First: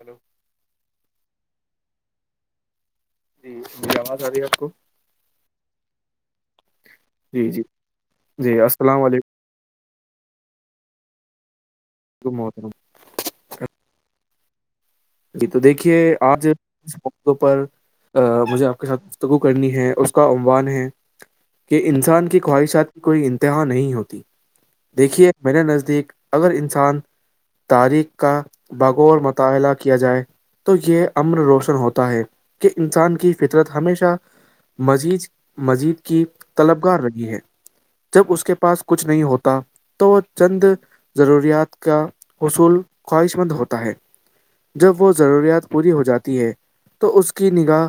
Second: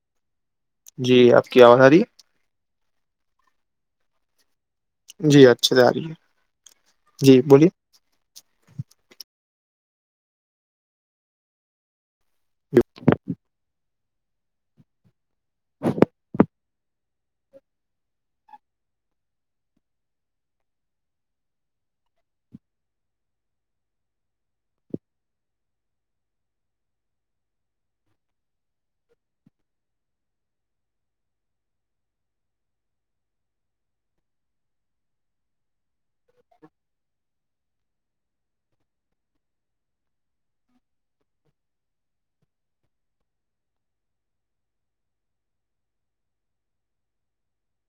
hello [inaudible] جی آپ کی آواز آ رہی جی جی آواز آ رہی ہے آپ کو جی اچھے جا رہی ہے جی بولیے جی السلام علیکم جی محترم جی تو دیکھیے آج اس مدے پر مجھے کے ساتھ گفتگو کرنی ہے اس کا عنوان ہے کہ انسان کی خواہشات کی کوئی انتہا نہیں ہوتی دیکھیے میریے نزدیک اگر انسان تاریخ کا بغور مطالعہ کیا جائے تو یہ امن روشن ہوتا ہے کہ انسان کی فطرت ہمیشہ مزید مزید کی طلب گار رہی ہے جب اس کے پاس کچھ نہیں ہوتا تو وہ چند ضروریات کا حصول خواہش مند ہوتا ہے جب وہ ضروریات پوری ہو جاتی ہے تو اس کی نگاہ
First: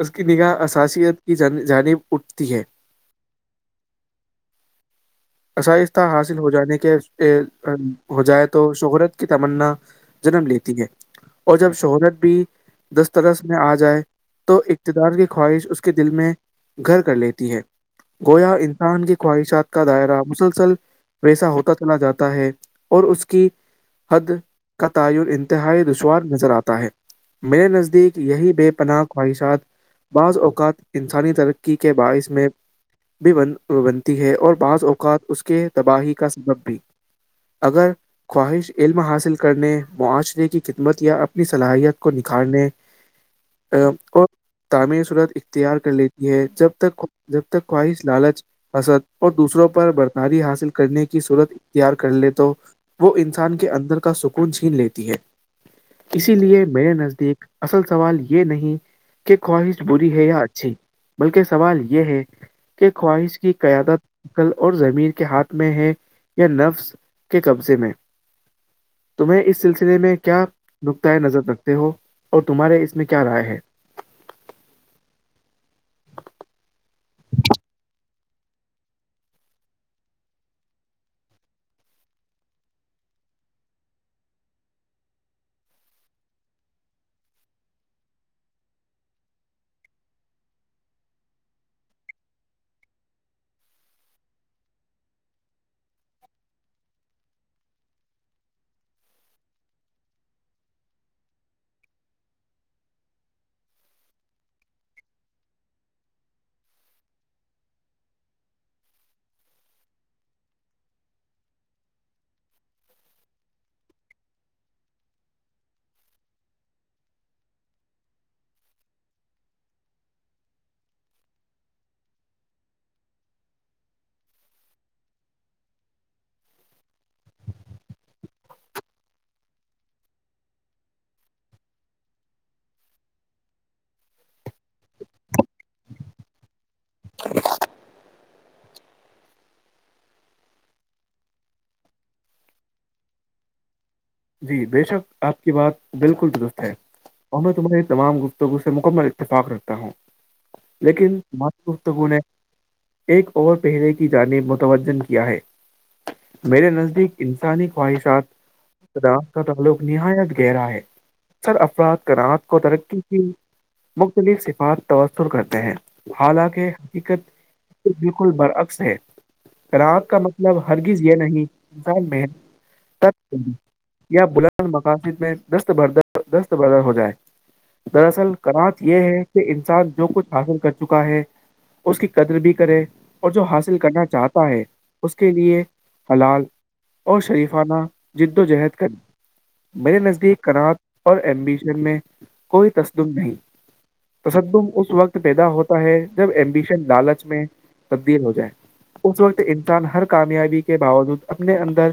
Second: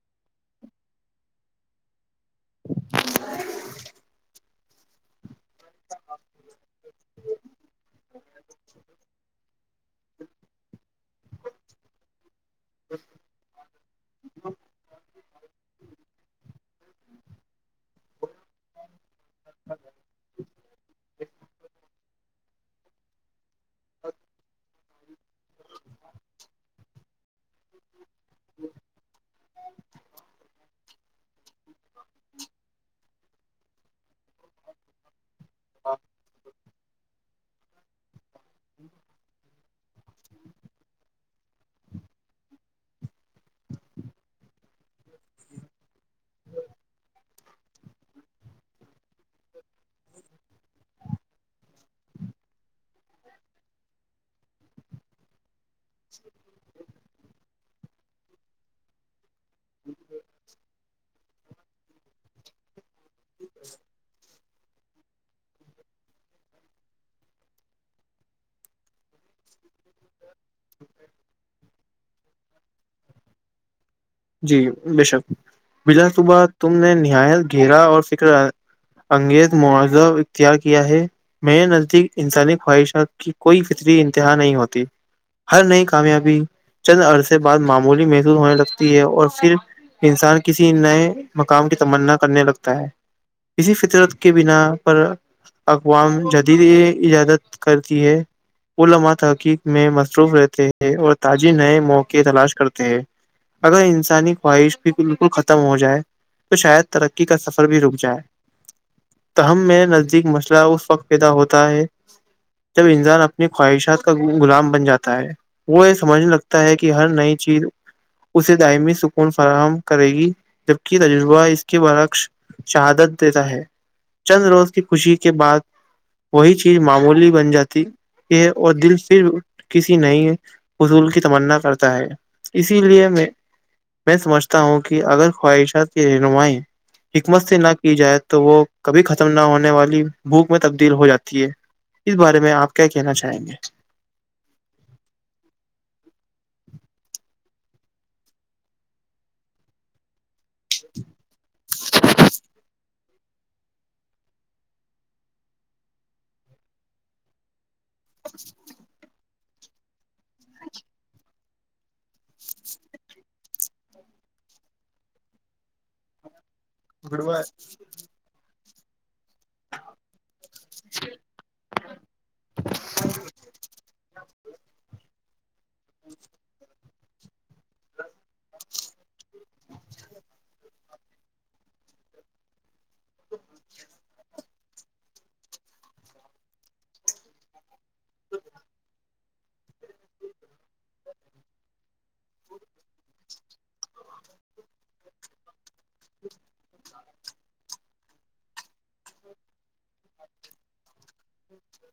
اس کی نگاہ اساسیت کی جانب اٹھتی ہے [inaudible] آائستہ حاصل ہو جانے کے ہو جائے تو شہرت کی تمنا جنم لیتی ہے اور جب شہرت بھی دسترس میں آ جائے تو اقتدار کی خواہش اس کے دل میں گھر کر لیتی ہے گویا انسان کی خواہشات کا دائرہ مسلسل ویسا ہوتا چلا جاتا ہے اور اس کی حد کا تعین انتہائی دشوار نظر آتا ہے میرے نزدیک یہی بے پناہ خواہشات بعض اوقات انسانی ترقی کے باعث میں بھی بن بنتی ہے اور بعض اوقات اس کے تباہی کا سبب بھی اگر خواہش علم حاصل کر کرنے معاشرے کی خدمت یا اپنی صلاحیت کو نکھارنے ا کو تعمیر صورت اختیار کر لیتی ہے جب تک جب تک خواہش لالچ اد اور دوسروں پر برتاری حاصل کرنے کی صورت اختیار کر لے تو وہ انسان کے اندر کا سک کون چھین لیتی ہے اسی لیے میرے نزدیک اصل سوال یہ نہیں کہ خواہش بری ہے یا اچھی بلکہ سوال یہ ہے کے خواہش کی قیادت کل اور زمین کے ہاتھ میں ہے یا نفس کے قبضے میں تمہیں اس سلسلے میں کیا نختاۂ نظر رکھتے ہو اور تمہارے اس میں کیا رائے ہے جی بے شک بلا صبح تم نے نہایت گھیرا اور فکر انگیز معضہ اختیار کیا ہے [unintelligible] میرے نزدیک انسانی خواہشات کی کوئی فطری انتہا نہیں ہوتی ہر نئی کامیابی چند عرصے بعد معمولی محسوس ہونے لگ ہے اور پھر انسان کسی نئے مقام کی تمنا کرنے لگتا ہے کسی فطرت کے بنا پر اقوام جدید اجازت کرتی ہے وہ لمحہ تحقیق میں مصروف رہتے ہیں اور تاجی نئے موقعے تلاش کرتے ہیں اگر انسانی خواہش بھی بالکل ختم ہو جائے تو شاید ترقی کا سفر بھی رک جائے ت ہمم میں نزدیک مسئلہ اس وقت پیدا ہوتا ہے جب انسان اپنی خواہشات کا غلام بن جاتا ہے وہ یہ سمجھنے لگتا ہے کہ ہر نئی چیز اسے دائمی سکون فراہم کرے گی جبک تجربہ اس کے برعکش شہادت دیتا ہے چند روز کی خوشی کے بعد وہی چیز معمولی بن جاتی یہ اور دل پھر کسی نئی حضول کی تمنا کرتا ہے اسی لیے میں میں سمجھتا ہوں کہ اگر خواہشات کی رہنمائی حکمت سے نہ کی جائے تو وہ کبھی ختم نہ ہونے والی بھوک میں تبدیل ہو جاتی ہے اس بارے میں آپ کیا کہنا چاہیں گے جی بے شک آپ کی بات بالکل درست ہے اور میں تمہاری تمام گفتگو سے مکمل اتفاق رکھتا ہوں لیکن م گفتگون ایک اوور پٹہرے کی جانب متوجہ کیا ہے میرے نزدیک انسانی خواہشات [inaudible] [inaudible] عت کا تعلق نہایت گہرا ہے اکثر افراد کراعت کو ترقی کی مختلف صفات توثر کرتے ہیں حالانکہ گے حقت بالکل برعکس ہے رات کا مطلب ہرگز یہ نہیں انسان میں تب یا بلند مقاصد میں دست برد دست بردر ہو جائے دراصل کرانچ یہ ہے کہ انسان جو کچھ حاصل کر چکا ہے اس کی قدر بھی کرے اور جو حاصل کرنا چاہتا ہے اس کے لیے حلال اور شریفانہ جد و جہد کرنی میرے نزدیک کناات اور ایمبیشن میں کوئی تسدم نہیں تصدم اس وقت پیدا ہوتا ہے جب ایمبیشن لالچ میں تیل ہو جائے اس وقت انسان ہر کامیابی کے باوجود اپنے اندر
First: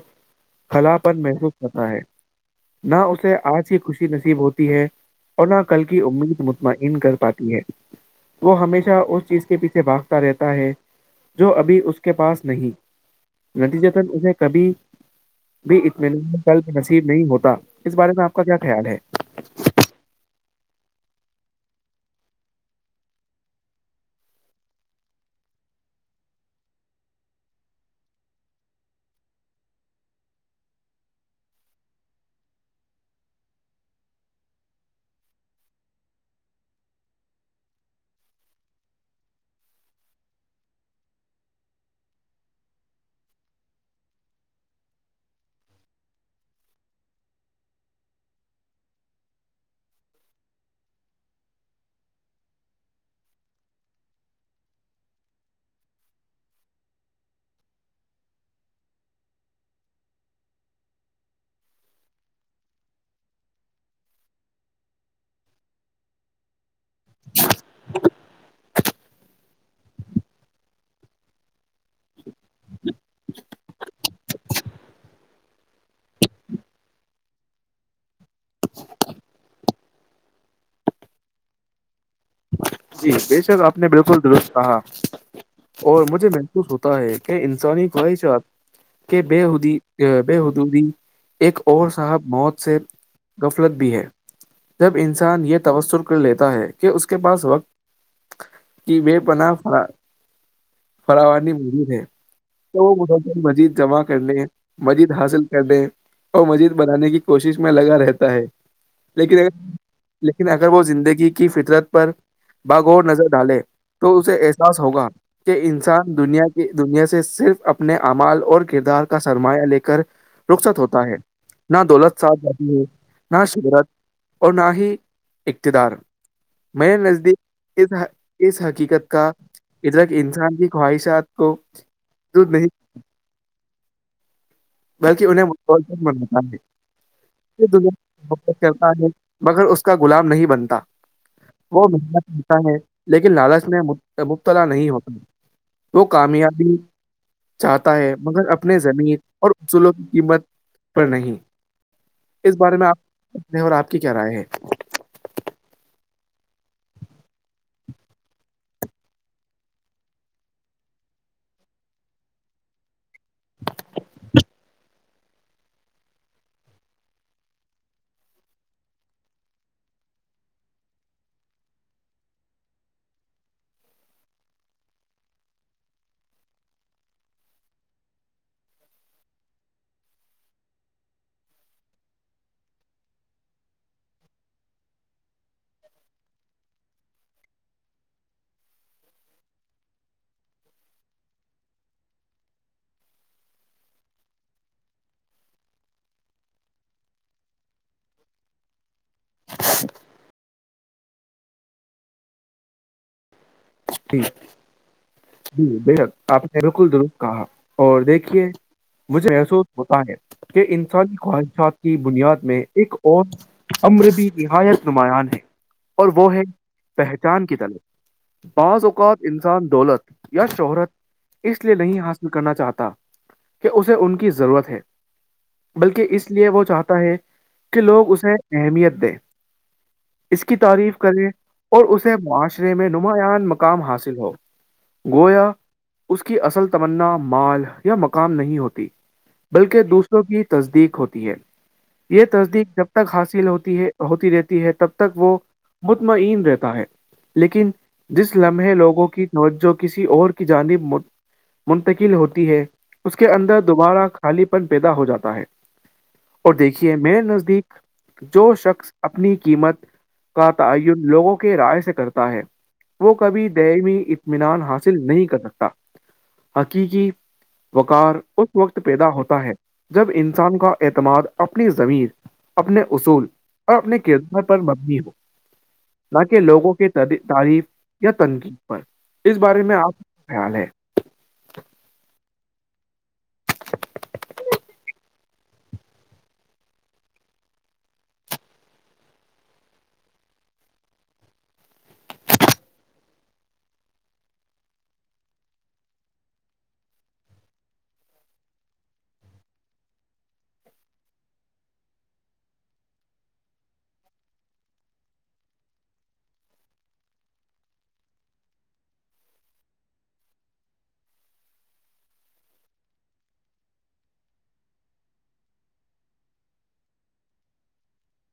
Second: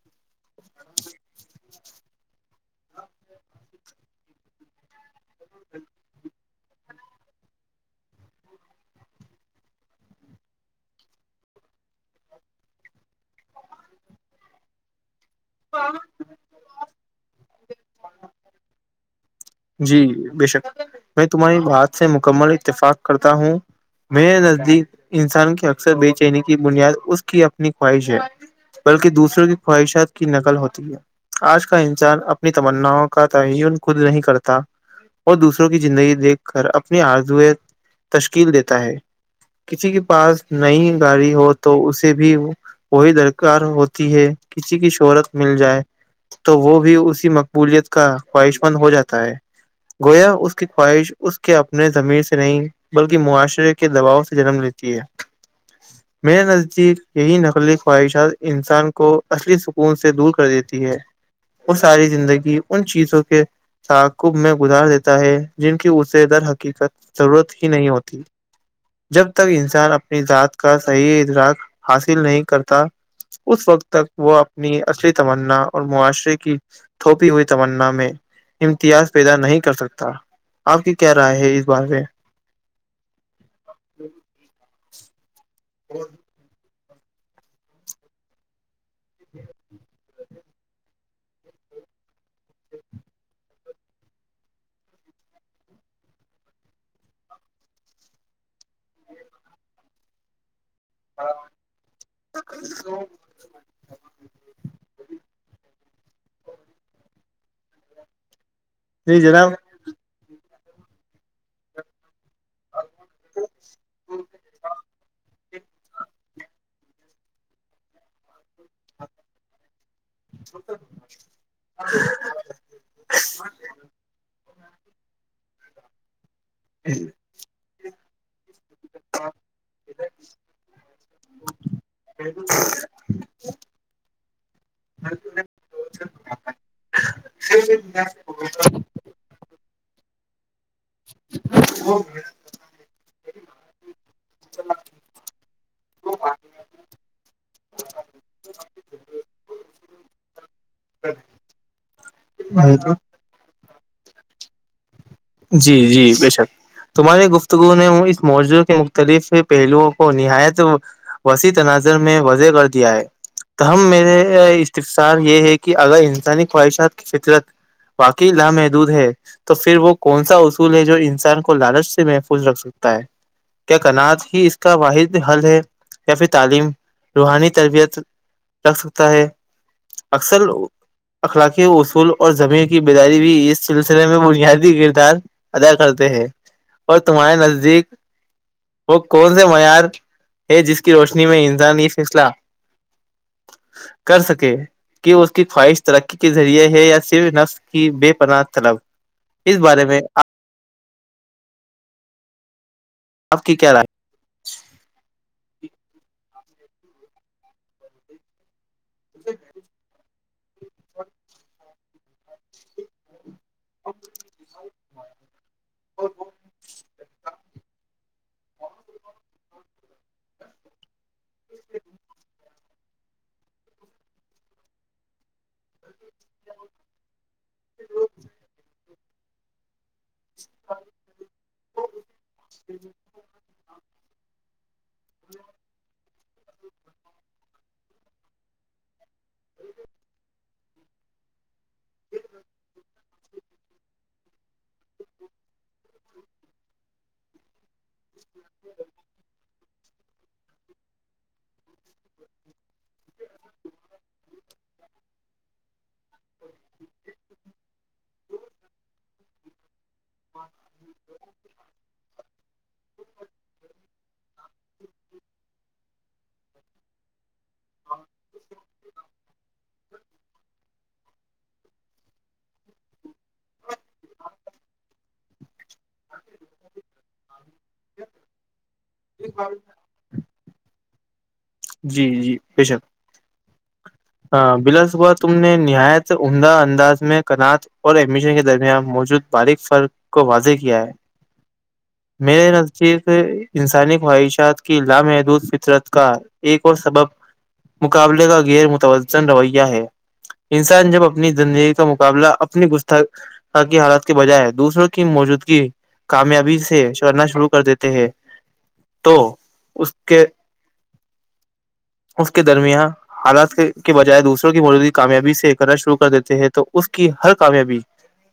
حلاپن [unintelligible] پتا ہے [unintelligible] نہ اسے آج کی خوشی نصیب ہوتی ہے اور نہ کل کی امید مطمئعن کر پاتی ہے وہ ہمیشہ اس چیز کے پیچھے بھاگتا رہتا ہے جو ابھی اس کے پاس نہیں ندی چتن اسے کبھی بھی اطمین کل نصیب نہیں ہوتا اس بارے میں آپ کا کیا خیال ہے جی بے شک میں تمہاری بات سے مکمل اتفاق کرتا ہوں میرے نزدیک انسان کی اکثر بے چینی کی بنیاد اس کی اپنی خواہش ہے بلکہ دوسروں کی خواہشات کی نقل ہوتی ہے آج کا انسان اپنی تمناؤں کا تعین خود نہیں کرتا اور دوسروں کی زندگی دیکھ کر اپنی آرزوئے تشکیل دیتا ہے کسی کے پاس نئی گاڑی ہو تو اسے بھی وہی درکار ہوتی ہے کسی کی شہرت مل جائے تو وہ بھی اسی مقبولیت کا خواہش مند ہو جاتا ہے گویا اس کی خواہش اس کے اپنے زمیر سے نہیں بلکہ معاشرے کے دباؤ سے جنم لیتی ہے میرے نزدیک یہی نقلی خواہشات انسان کو اصلی سکون سے دور کر دیتی ہے وہ ساری زندگی ان چیزوں کے ساتھ کبھ میں گزار دیتا ہے جن کی اسے در حقیقت ضرورت ہی نہیں ہوتی جب تک انسان اپنی ذات کا صحیح ادراک حاصل نہیں کرتا اس وقت تک وہ اپنی اصلی تمنا اور معاشرے کی تھوپی ہوئی تمنا میں تیاز پیدا نہیں کر سکتا آپ کی کیا رائے ہے اس بار میں جی بے شک آپ نے بالکل درست کہا اور مجھے ہوتا ہے کہ انسانی خواہشات کے بے حودی بے حدودی ایک اور صاحب موت سے غفلت بھی ہے جب انسان یہ توسر کر لیتا ہے کہ اس کے پاس وقت کی بے پناہ فراو مضی ہے تو وہ م مجید جمع کرنے مجید حاصل کرنے اور مزید بنانے کی کوشش میں لگا رہتا ہے جی لیکن لیکن اگر وہ زندگی کی فطرت پر باغور نظر ڈالے تو اسے احساس ہوگا کہ انسان دنیا کی دنیا سے صرف اپنے اعمال اور کردار کا سرمایہ لے کر رخصت ہوتا ہے نہ دولت ساتھ جاتی نہ شرات اور نہ ہی اقتدار میں نزدیک اس اس حقیقت کا ادھرک انسان کی خواہشات کوود نہیں [inaudible] [unintelligible] [unintelligible] بلقہ جناب انیں م مل ہے دیا کرتا ہے مگر اس کا غلام نہیں بنتا وہ محنت کرتا ہے لیکن لالچ میں مبتلا نہیں ہوتا وہ کامیابی چاہتا ہے مگر اپنے زمیر اصولوں کی قیمت پر نہیں اس بارے میں آپ نے اور آپ کی کیا رائے ہے جی جی بے شک تمہاراریے گفتگو نے اس موضوع کے مختلف پہلوؤں کو نہایت وسیع تناظر میں وضح کر دیا ہے ت ہم میرے اتفصار یہ ہے کہ اگر انسانی خواہشات کی فطرت باقی لامحدود ہے تو پھر وہ کون سا اصول ہے جو انسان کو لالچ سے محفوظ رکھ سکتا ہے کیا کناعات ہی اس کا واحد حل ہے یا پھر تعلیم روحانی تربیت لگ سکتا ہے اکثر اخلاقی اصول اور زمین کی بیداری بھی اس سلسلے میں بنیادی گرد ادا کرتے ہیں اور تمہارے نزدیک وہ کون سے معیار ہے جس کی روشنی میں انسان یہ فسلہ کر سکے کہ اس کی خواہش ترقی کے ذریعے ہے یا صرف نقس کی بے پناہ طلب اس بارے میں آپ آپ کی کیا رائے ج جی بےشک آپ نے بالکل درست کہا اور دیکھیے مجھے احسوس ہوتا ہے کہ انسانی خواہشات کی بنیاد میں ایک اور امربی نہایت نماں ہے اور وہ ہے پہچان کی طلے پانچ اوقات انسان دولت یا شہرات اس لیے نہیں حاصل کرنا چاہتا کہ اسے ان کی ضرورت ہے بلکہ اس لیے وہ چاہتا ہے کہ لوگ اسے اہمیت دیں اس کی تعریف کرے اور اسے معاشرے میں نمایاں مقام حاصل ہو گویا اس کی اصل تمنا مال یا م کام نہیں ہوتی بلکہ دوسروں کی تصدیق ہوتی ہے یہ تصدیق جب تک حاصل ہوتی ہے ہوتی رہتی ہے تب تک وہ مطمئین رہتا ہے لیکن جس لمحے لوگوں کی توجہ کسی اور کی جانب منتقل ہوتی ہے اس کے اندر دوبارہ خالی پن پیدا ہو جاتا ہے اور دیکھیے میرے نزدیک جو شخص اپنی قیمت کا تعین لوگوں کے رائے سے کرتا ہے وہ کبھی دائمی اطمینان حاصل نہیں کر سکتا حقیقی وقار اس وقت پیدا ہوتا ہے جب انسان کا اعتماد اپنی زمیر اپنے اصول اور اپنے کردار پر مبنی ہو نہ کہ لوگوں کی تعریف یا تنقید پر اس بارے میں آپ کا خیال ہے جی جی بےشک ہاں بلاسبا تم نے نہایت عمدہ انداز میں کنات اور ایڈمیشن کے درمیان موجود باریک فرق کو واضح کیا ہے میرے نزدیک انسانی خواہشات کی لامحدود فطرت کا ایک اور سبب مقابلے کا غیر متوجن رویہ ہے انسان جب اپنی زندگی کا مقابلہ اپنی گستا کی حالات کے بجائے دوسروں کی موجودگی کامیابی سے چڑنا شروع کر دیتے ہیں تو اس کے اس کے درمیان حالات کے بجائے دوسروں کی موجودی کامیابی سے کرنا شروع کر دیتے ہیں تو اس کی ہر کامیابی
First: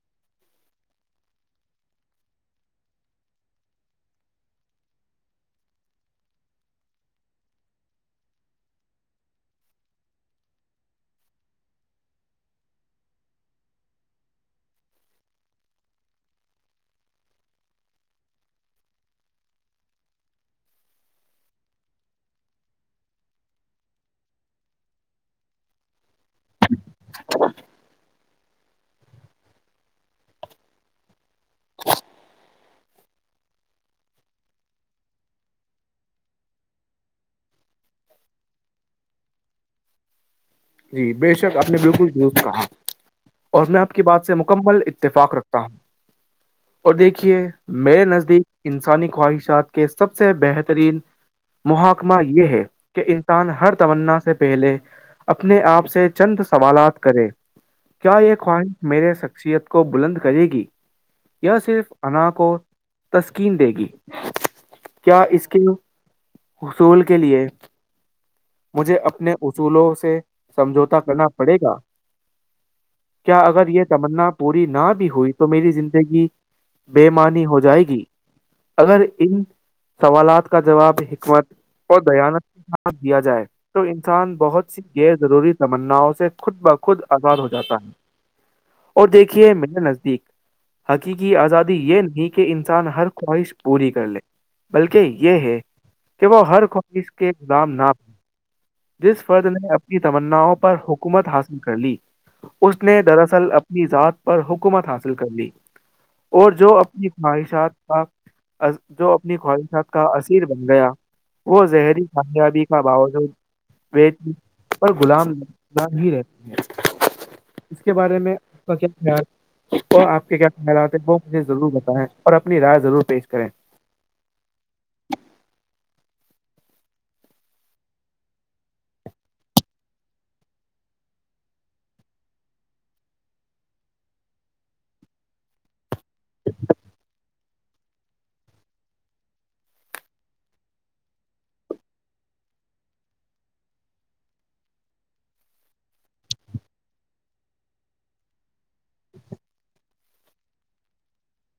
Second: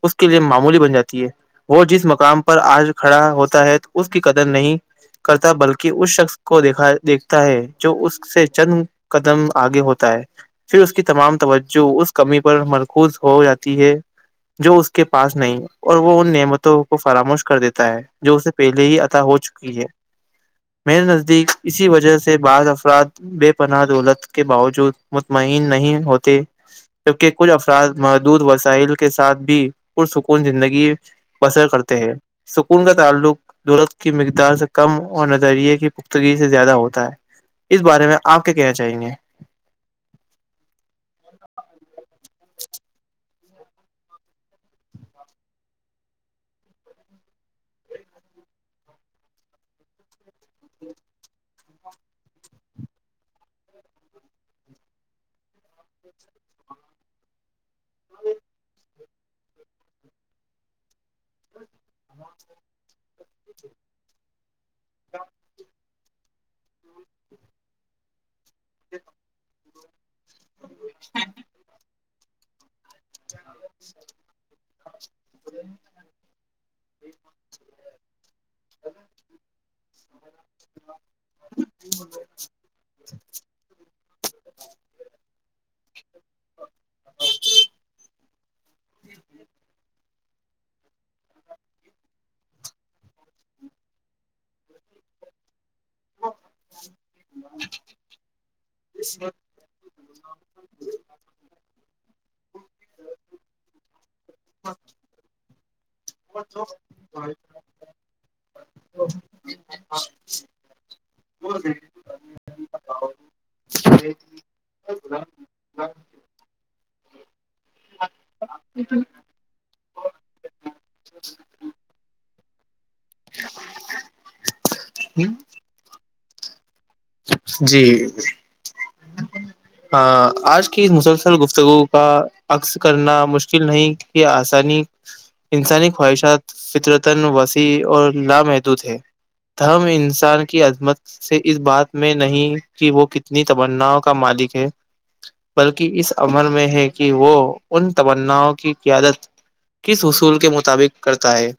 اس کے لیے معمولی بن جاتی ہے وہ جس مقام پر آج کھڑا ہوتا ہے اس کی قدر نہیں کرتا بلکہ اس شخص کو دھا دیک تا ہے جو اس سے چند قدم آگے ہوتا ہے پھر اس کی تمام توجہ اس کمی پر مرکوز ہو جاتی ہے جو اس کے پاس نہیں ہے اور وہ ان نعمتوں کو فراموش کر دیتا ہے جو اس سے پہلے ہی عطا ہو چکی ہے میرے نزدیک اسی وجہ سے بعض افراد بے پناہ دولت کے باوجود مطمئن نہیں ہوتے جبکہ کچھ افراد محدود وسائل کے ساتھ بھی پرسکون زندگی بسر کرتے ہیں سکون کا تعلق دورت کی مقدار سے کم اور نظریے کی پختگی سے زیادہ ہوتا ہے اس بارے میں آپ کیا کہنا چاہیں گے جی بے شک آپ نے بالکل ضرور کہا اور میں آپ کی بات سے مکمل اتفاق رکھتا ہوں تو [inaudible] اور دیکھیے میرے نزدیک انسانی خواہشات کے سب سے بہترین محکمہ یہ ہے کہ انسان ہر تونا سے پہلے اپنے آپ سے چند سوالات کرے کیا یہ خواہش میرے شخصیت کو بلند کرے گی صرف انا کو تسکین دے گی کیا اس کے حصول کے لیے مجھے اپنے اصولوں سے سمجھوتا کرنا پڑے گا کیا اگر یہ تمنا پوری نہ بھی ہوئی تو میری زندگی بےمانی ہو جائے گی اگر ان سوالات کا جواب حکمت اور دیانت کے ساتھ دیا جائے تو انسان بہت سی غیر ضروری تمناؤں سے خود بخود آزاد ہو جاتا ہے اور دیکھیے میرے نزدیک حقیقی آزادی یہ نہیں کہ انسان ہر خواہش پوری کر لے بلکہ یہ ہے کہ وہ ہر خواہش کے گودام نہ جس فرد نے اپنی تمناؤں پر حکومت حاصل کر لی اس نے دراصل اپنی ذات پر حکومت حاصل کر لی اور جو اپنی خواہشات جو اپنی خواہشات کا اصیر بن گیا وہ زہری کامیابی [inaudible] اور غلام بانگی ہی رہتے ہیں اس کے بارے میں آپ کا کیا خیال وہ آپ کے کیا خیالاتتے ہیں وہ مجھے ضرور بتائیں اور اپنی رائے ضرور پیش کریں [inaudible] جی ہاں آج کی مسلسل گفتگو کا عکس کرنا مشکل نہیں کہ آسانی انسانی خواہشات فطرتا وسیع اور لامحدود ہے دم انسان کی عظمت سے اس بات میں نہیں کہ وہ کتنی تمناؤں کا مالک ہے بلکہ اس عمل میں ہے کہ وہ ان تمناؤں کی قیادت کس اصول کے مطابق کرتا ہے